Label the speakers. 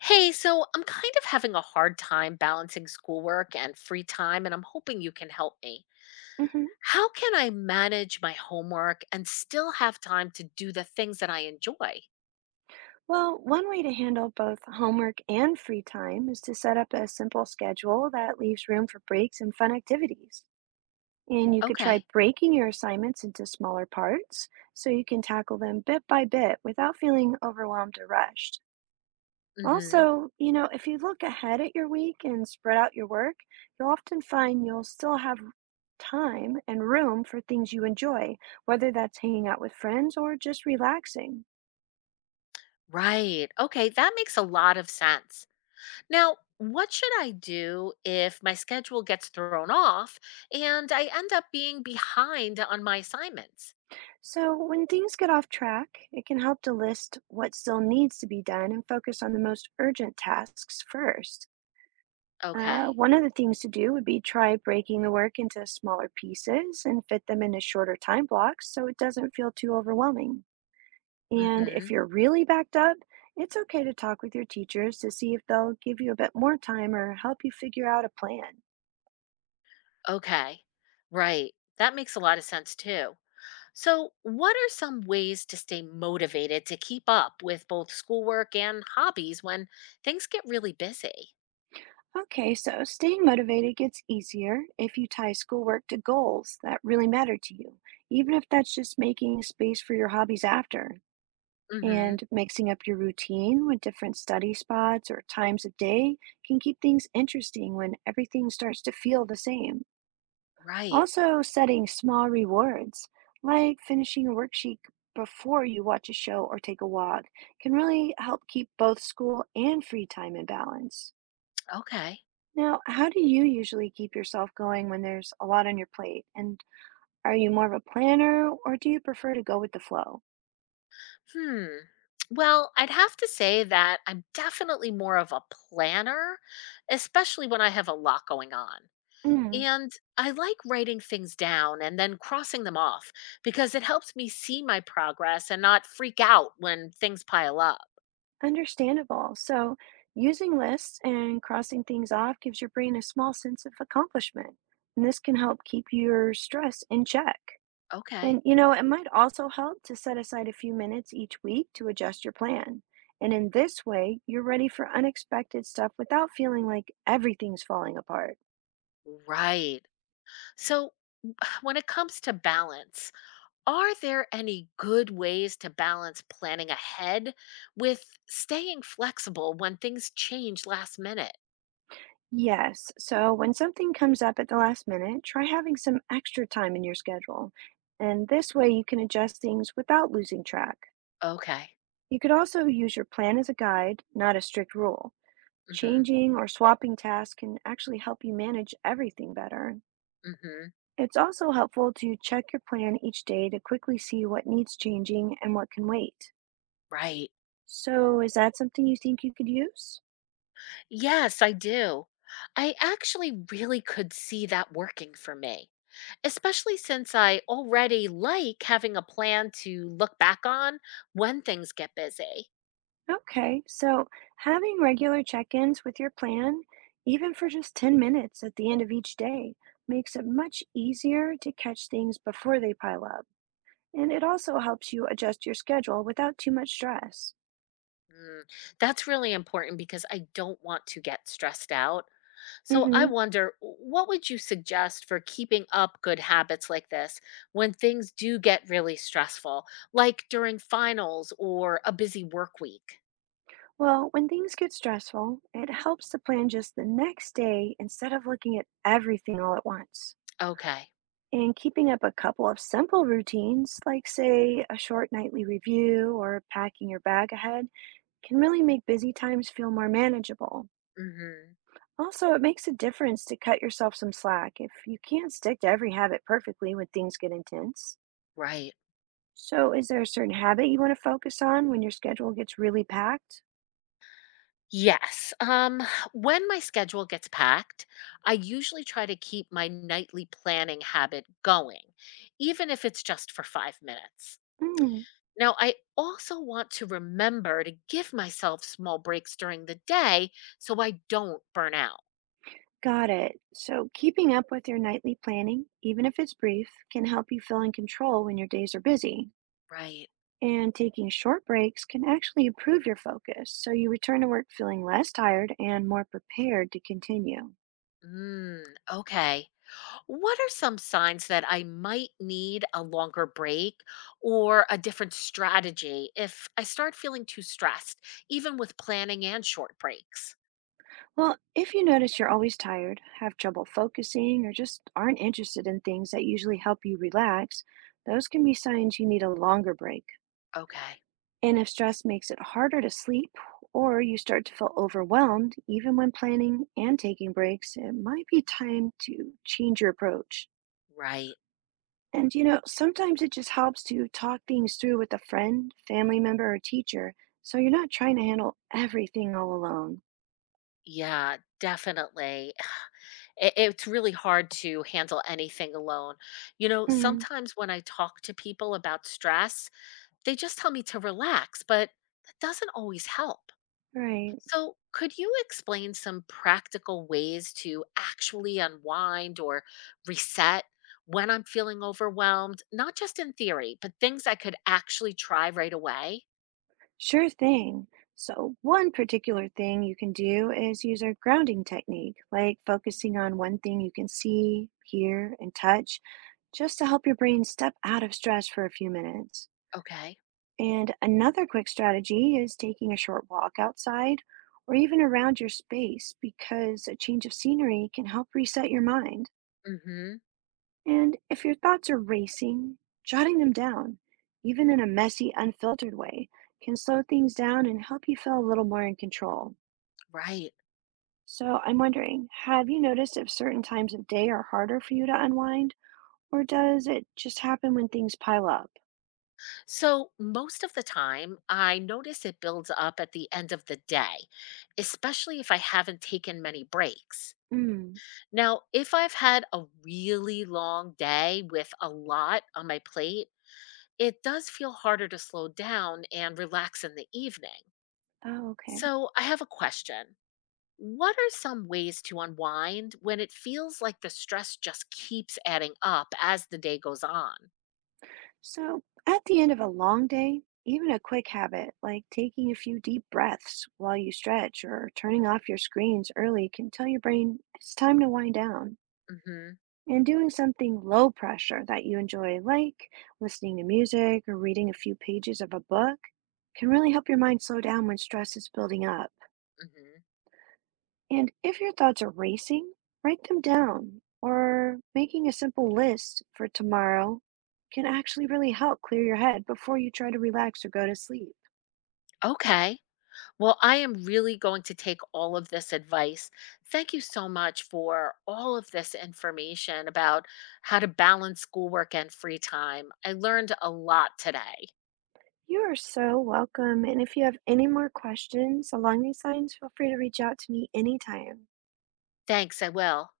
Speaker 1: Hey, so I'm kind of having a hard time balancing schoolwork and free time, and I'm hoping you can help me.
Speaker 2: Hmm.
Speaker 1: How can I manage my homework and still have time to do the things that I enjoy?
Speaker 2: Well, one way to handle both homework and free time is to set up a simple schedule that leaves room for breaks and fun activities. And you could try
Speaker 1: Okay.
Speaker 2: breaking your assignments into smaller parts so you can tackle them bit by bit without feeling overwhelmed or rushed.
Speaker 1: Hmm.
Speaker 2: Also, you know, if you look ahead at your week and spread out your work, you'll often find you'll still have time and room for things you enjoy, whether that's hanging out with friends or just relaxing.
Speaker 1: Right. Okay. That makes a lot of sense. Now, what should I do if my schedule gets thrown off and I end up being behind on my assignments?
Speaker 2: So, when things get off track, it can help to list what still needs to be done and focus on the most urgent tasks first.
Speaker 1: Okay.
Speaker 2: One of the things to do would be try breaking the work into smaller pieces and fit them into shorter time blocks so it doesn't feel too overwhelming. And if
Speaker 1: Hmm.
Speaker 2: you're really backed up, it's okay to talk with your teachers to see if they'll give you a bit more time or help you figure out a plan.
Speaker 1: Okay. Right. That makes a lot of sense too. So, what are some ways to stay motivated to keep up with both schoolwork and hobbies when things get really busy?
Speaker 2: Okay, so staying motivated gets easier if you tie schoolwork to goals that really matter to you, even if that's just making space for your hobbies after.
Speaker 1: Hmm.
Speaker 2: And mixing up your routine with different study spots or times of day can keep things interesting when everything starts to feel the same.
Speaker 1: Right.
Speaker 2: Also, setting small rewards, like finishing a worksheet before you watch a show or take a walk, can really help keep both school and free time in balance.
Speaker 1: Okay.
Speaker 2: Now, how do you usually keep yourself going when there's a lot on your plate? And are you more of a planner or do you prefer to go with the flow?
Speaker 1: Hmm. Well, I'd have to say that I'm definitely more of a planner, especially when I have a lot going on.
Speaker 2: Mm,
Speaker 1: And I like writing things down and then crossing them off because it helps me see my progress and not freak out when things pile up.
Speaker 2: understandable. So, using lists and crossing things off gives your brain a small sense of accomplishment, and this can help keep your stress in check.
Speaker 1: Okay.
Speaker 2: And you know, it might also help to set aside a few minutes each week to adjust your plan. And in this way, you're ready for unexpected stuff without feeling like everything's falling apart.
Speaker 1: Right. So, w- when it comes to balance, are there any good ways to balance planning ahead with staying flexible when things change last minute?
Speaker 2: Yes. So when something comes up at the last minute, try having some extra time in your schedule. And this way you can adjust things without losing track.
Speaker 1: Okay.
Speaker 2: You could also use your plan as a guide, not a strict rule.
Speaker 1: Mm-hmm.
Speaker 2: Changing or swapping tasks can actually help you manage everything better.
Speaker 1: Mm-hmm.
Speaker 2: It's also helpful to check your plan each day to quickly see what needs changing and what can wait.
Speaker 1: Right.
Speaker 2: So, is that something you think you could use?
Speaker 1: Yes, I do. I actually really could see that working for me, especially since I already like having a plan to look back on when things get busy.
Speaker 2: Okay, so having regular check ins with your plan, even for just 10 minutes at the end of each day, makes it much easier to catch things before they pile up. And it also helps you adjust your schedule without too much stress.
Speaker 1: Mm, that's really important because I don't want to get stressed out. So I
Speaker 2: Hmm.
Speaker 1: wonder, what would you suggest for keeping up good habits like this when things do get really stressful, like during finals or a busy work week?
Speaker 2: Well, when things get stressful, it helps to plan just the next day instead of looking at everything all at once.
Speaker 1: Okay.
Speaker 2: And keeping up a couple of simple routines, like, say, a short nightly review or packing your bag ahead can really make busy times feel more manageable.
Speaker 1: Hmm.
Speaker 2: Also, it makes a difference to cut yourself some slack if you can't stick to every habit perfectly when things get intense.
Speaker 1: Right.
Speaker 2: So, is there a certain habit you want to focus on when your schedule gets really packed?
Speaker 1: Yes. When my schedule gets packed, I usually try to keep my nightly planning habit going, even if it's just for 5 minutes.
Speaker 2: Mm,
Speaker 1: Now, I also want to remember to give myself small breaks during the day so I don't burn out.
Speaker 2: got it. So, keeping up with your nightly planning, even if it's brief, can help you feel in control when your days are busy.
Speaker 1: Right.
Speaker 2: And taking short breaks can actually improve your focus, so you return to work feeling less tired and more prepared to continue.
Speaker 1: Mm, okay. What are some signs that I might need a longer break or a different strategy if I start feeling too stressed, even with planning and short breaks?
Speaker 2: Well, if you notice you're always tired, have trouble focusing, or just aren't interested in things that usually help you relax, those can be signs you need a longer break.
Speaker 1: Okay.
Speaker 2: And if stress makes it harder to sleep, or you start to feel overwhelmed, even when planning and taking breaks, it might be time to change your approach.
Speaker 1: Right.
Speaker 2: And you know, sometimes it just helps to talk things through with a friend, family member, or teacher, so you're not trying to handle everything all alone.
Speaker 1: Yeah, definitely. It's really hard to handle anything alone. You know,
Speaker 2: Mm,
Speaker 1: sometimes when I talk to people about stress, they just tell me to relax, but that doesn't always help.
Speaker 2: right.
Speaker 1: So, could you explain some practical ways to actually unwind or reset when I'm feeling overwhelmed? Not just in theory, but things I could actually try right away.
Speaker 2: Sure thing. So, one particular thing you can do is use our grounding technique, like focusing on one thing you can see, hear, and touch, just to help your brain step out of stress for a few minutes.
Speaker 1: Okay.
Speaker 2: And another quick strategy is taking a short walk outside or even around your space because a change of scenery can help reset your mind.
Speaker 1: Mm-hmm.
Speaker 2: And if your thoughts are racing, jotting them down, even in a messy, unfiltered way, can slow things down and help you feel a little more in control.
Speaker 1: Right.
Speaker 2: So I'm wondering, have you noticed if certain times of day are harder for you to unwind, or does it just happen when things pile up?
Speaker 1: So, most of the time, I notice it builds up at the end of the day, especially if I haven't taken many breaks.
Speaker 2: Mm.
Speaker 1: Now, if I've had a really long day with a lot on my plate, it does feel harder to slow down and relax in the evening.
Speaker 2: Oh, okay.
Speaker 1: So, I have a question. What are some ways to unwind when it feels like the stress just keeps adding up as the day goes on?
Speaker 2: So at the end of a long day, even a quick habit like taking a few deep breaths while you stretch or turning off your screens early can tell your brain it's time to wind down.
Speaker 1: Hmm.
Speaker 2: And doing something low pressure that you enjoy, like listening to music or reading a few pages of a book, can really help your mind slow down when stress is building up.
Speaker 1: Hmm.
Speaker 2: And if your thoughts are racing, write them down, or making a simple list for tomorrow can actually really help clear your head before you try to relax or go to sleep.
Speaker 1: Okay. Well, I am really going to take all of this advice. Thank you so much for all of this information about how to balance schoolwork and free time. I learned a lot today.
Speaker 2: You are so welcome. And if you have any more questions along these lines, feel free to reach out to me anytime.
Speaker 1: Thanks, I will.